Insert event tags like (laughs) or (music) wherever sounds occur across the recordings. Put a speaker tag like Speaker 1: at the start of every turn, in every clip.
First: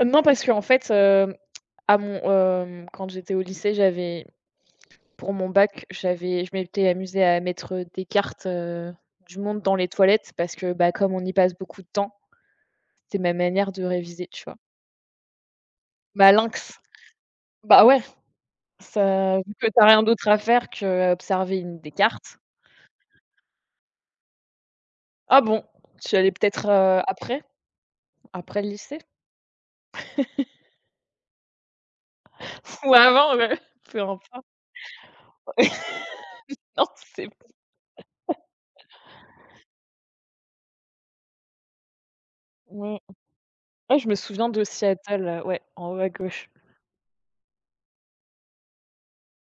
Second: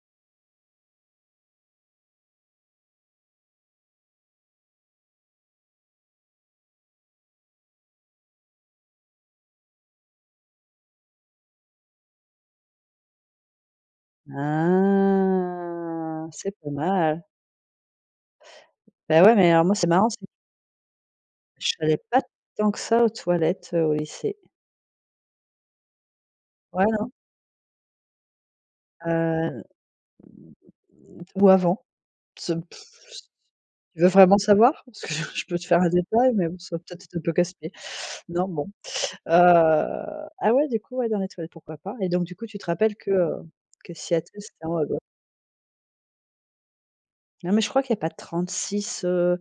Speaker 1: Heu, non parce qu'en fait, heu, à mon hem, quand j'étais au lycée, j'avais pour mon bac, j'avais je m'étais amusée à mettre, heu, des cartes, heu, du monde dans les toilettes, parce que, bah, comme on y passe beaucoup de temps, c'était ma manière de réviser, tu vois?
Speaker 2: Ah! C'est pas
Speaker 1: Malinx,
Speaker 2: mal.
Speaker 1: bah, ouais,
Speaker 2: Beh, ouais,
Speaker 1: ça
Speaker 2: mais
Speaker 1: vu
Speaker 2: alors
Speaker 1: que tu
Speaker 2: moi
Speaker 1: as
Speaker 2: c'est
Speaker 1: rien
Speaker 2: marrant, c'est
Speaker 1: d'autre à faire qu'observer une des
Speaker 2: J'allais pas
Speaker 1: cartes.
Speaker 2: tant que ça aux toilettes, heu, au lycée.
Speaker 1: Ah bon? Tu y allais peut-être,
Speaker 2: Ouais,
Speaker 1: heu,
Speaker 2: non.
Speaker 1: après après le lycée?
Speaker 2: Heu,
Speaker 1: (laughs)
Speaker 2: ou avant. Ce (sighs)
Speaker 1: Ou
Speaker 2: c
Speaker 1: avant, ouais, peu
Speaker 2: tu veux
Speaker 1: importe.
Speaker 2: vraiment savoir? Parce que (chuckles) je peux te faire
Speaker 1: (laughs)
Speaker 2: un détail, mais bon ça va
Speaker 1: Non,
Speaker 2: peut être être un
Speaker 1: c'est
Speaker 2: peu
Speaker 1: bon.
Speaker 2: casse-pied.
Speaker 1: (laughs)
Speaker 2: Non bon, heu, ah ouais, du coup, ouais, dans les toilettes, pourquoi pas? Et donc du coup, tu te rappelles
Speaker 1: Mmh.
Speaker 2: que, heu, que
Speaker 1: Ouais, je me
Speaker 2: Seattle,
Speaker 1: souviens de
Speaker 2: c'était en haut à gau
Speaker 1: Seattle, heu, ouais, en haut à gauche.
Speaker 2: Non mais je crois qu'il y a pas 36, heu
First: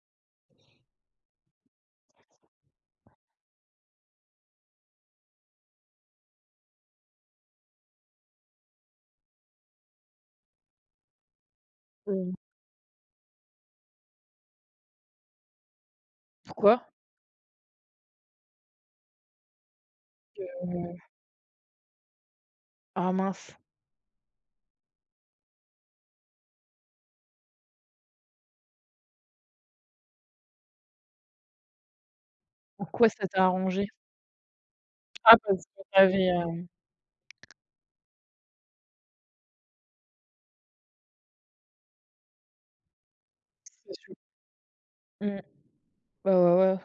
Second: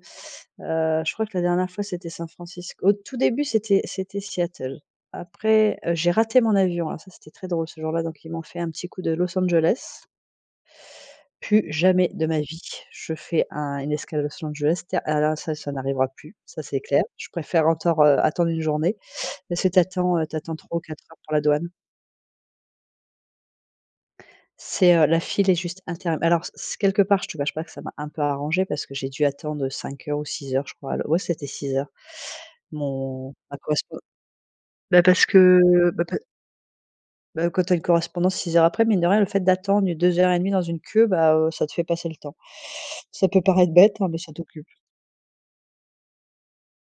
Speaker 2: heu, je crois que la dernière fois, c'était San Francisco. Au tout début c'était c'était Seattle. Après heu, j'ai raté mon avion, alors ça c'était très drôle ce jour-là donc ils m'ont fait un petit coup de Los Angeles plus jamais de
Speaker 1: Mmh.
Speaker 2: ma vie je fais un une escale Los Angeles, ta alors ça, ça n'arrivera plus, ça c'est
Speaker 1: Pourquoi?
Speaker 2: clair. Je préfère encore heu, attendre 1 journée, parce que tu attends, heu, tu attends 3 ou
Speaker 1: Que
Speaker 2: 4 heures pour la douane
Speaker 1: Ah mince!
Speaker 2: c'est, heu, la file est juste interm alors c c quelque part je te cache pas que ça m'a un peu arrangée parce que j'ai dû attendre, heu, 5 heures ou 6 heures je crois, l ouais, c'était 6 heures,
Speaker 1: En quoi ça
Speaker 2: mon
Speaker 1: t'a
Speaker 2: ma
Speaker 1: arrangée?
Speaker 2: correspond bah, parce
Speaker 1: Ah parce que
Speaker 2: que
Speaker 1: tu
Speaker 2: bah pa
Speaker 1: avais, heu
Speaker 2: bah, quand tu as une correspondance 6 heures après, mine de rien, le fait d'attendre 2 heures et demie dans une queue, bah, heu, ça te fait passer le temps. Ça peut paraître
Speaker 1: C'est
Speaker 2: bête, hein,
Speaker 1: sûr.
Speaker 2: mais ça t'occupe.
Speaker 1: Mmh. Ouais, ouais, ouais.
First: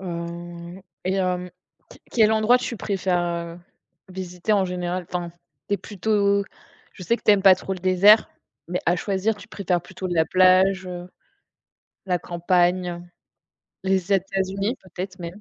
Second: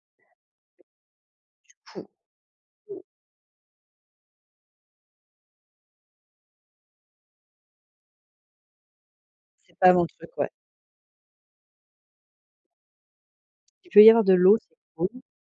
Speaker 1: Heu et hem, q
Speaker 2: Du
Speaker 1: quel endroit tu
Speaker 2: coup
Speaker 1: préfères, heu, visiter en général? Enfin, tu es plutôt je sais que tu aimes pas trop le désert, mais à choisir, tu
Speaker 2: C'est
Speaker 1: préfères
Speaker 2: pas mon
Speaker 1: plutôt de la
Speaker 2: truc, ouais.
Speaker 1: plage, heu, la campagne,
Speaker 2: Il peut y
Speaker 1: les
Speaker 2: avoir de l'eau, c'est
Speaker 1: États-Unis
Speaker 2: cool.
Speaker 1: peut-être même?